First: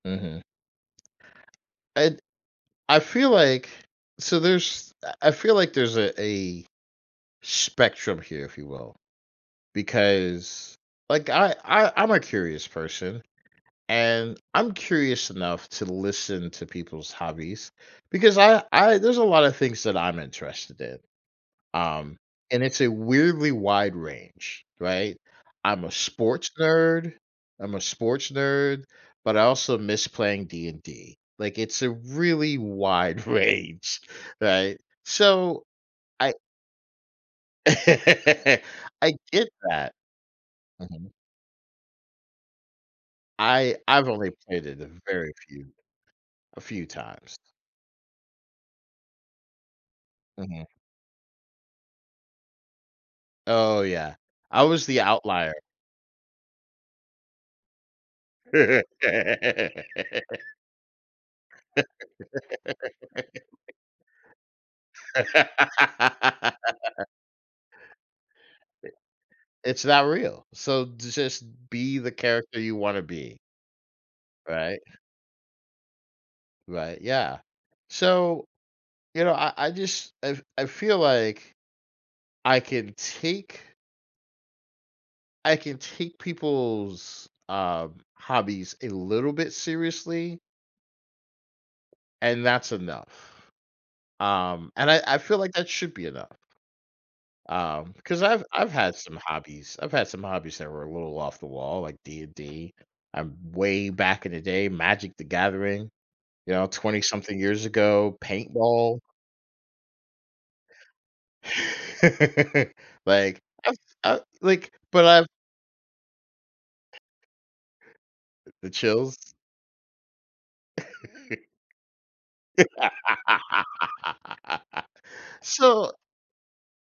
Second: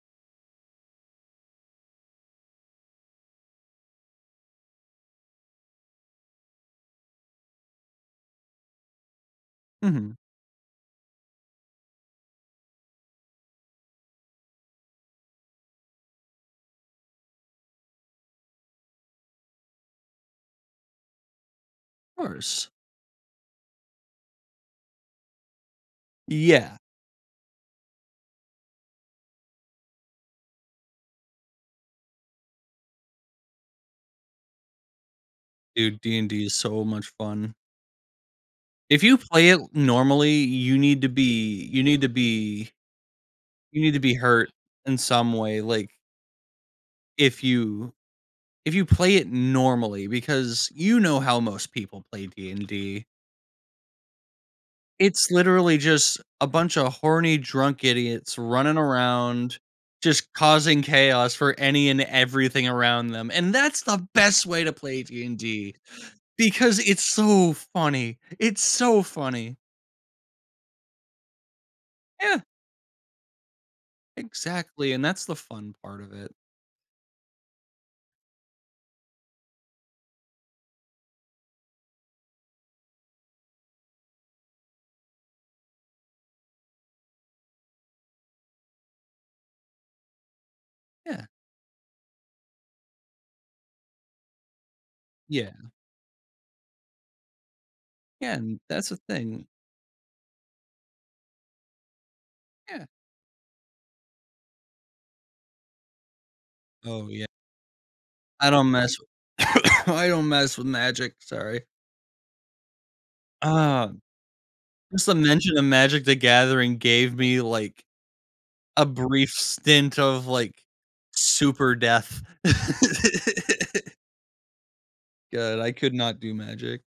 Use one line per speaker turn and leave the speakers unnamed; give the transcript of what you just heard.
Mhm. And I feel like so there's I I feel like there's a a sh spectrum here, if you will,
Mhm.
because, like, I I I'm a curious person, and I'm curious enough to listen to people's hobbies, because I I there's a lotta things that I'm interested in, um,
Of
and
course.
it's a weirdly wide range, right? I'm a sports
Yeah.
nerd I'm a sports nerd, but I also miss playing D&D, like, it's a really wide range, right? So
Dude,
I
D&D is so much fun. If
I
you play
did
it
that.
normally, you need to
Mhm.
be you need to be
I
you need to
I've
be
only
hurt
played it a
in some
very
way,
few
like
a few times.
if you if you play it normally,
Mhm.
because you know how most people play D&D.
Oh, yeah, I was the
It's
outlier.
literally just a bunch of horny, drunk idiots running around, just causing chaos for any and everything around them, and that's the best way to play D&D because it's so funny. It's
Eh
so funny.
it's not real, so just be the
Yeah.
character you wanna be. Right.
Exactly, and that's the fun part of it.
Right, yeah. So, you know, I I just, I I feel like I can take I can take people's, uh, hobbies a little bit seriously
Yeah.
and that's enough. Um, and I I feel
Yeah.
like that should be enough. Um, cause
Yeah,
I've
and
I've
that's
had
the
some
thing.
hobbies, I've had some hobbies that were a little off the wall, like D&D,
Yeah.
I'm way back in the day; Magic The Gathering, you know, 20
Oh, ye
something years ago;
I don't mess
paintball.
I don't mess with Magic, sorry.
Like, I
Uh,
I like, but
just the
I've
mention of Magic: The Gathering gave me, like,
Uh, the
a brief
chills?
stint of, like, super death. God, I could
So
not do Magic.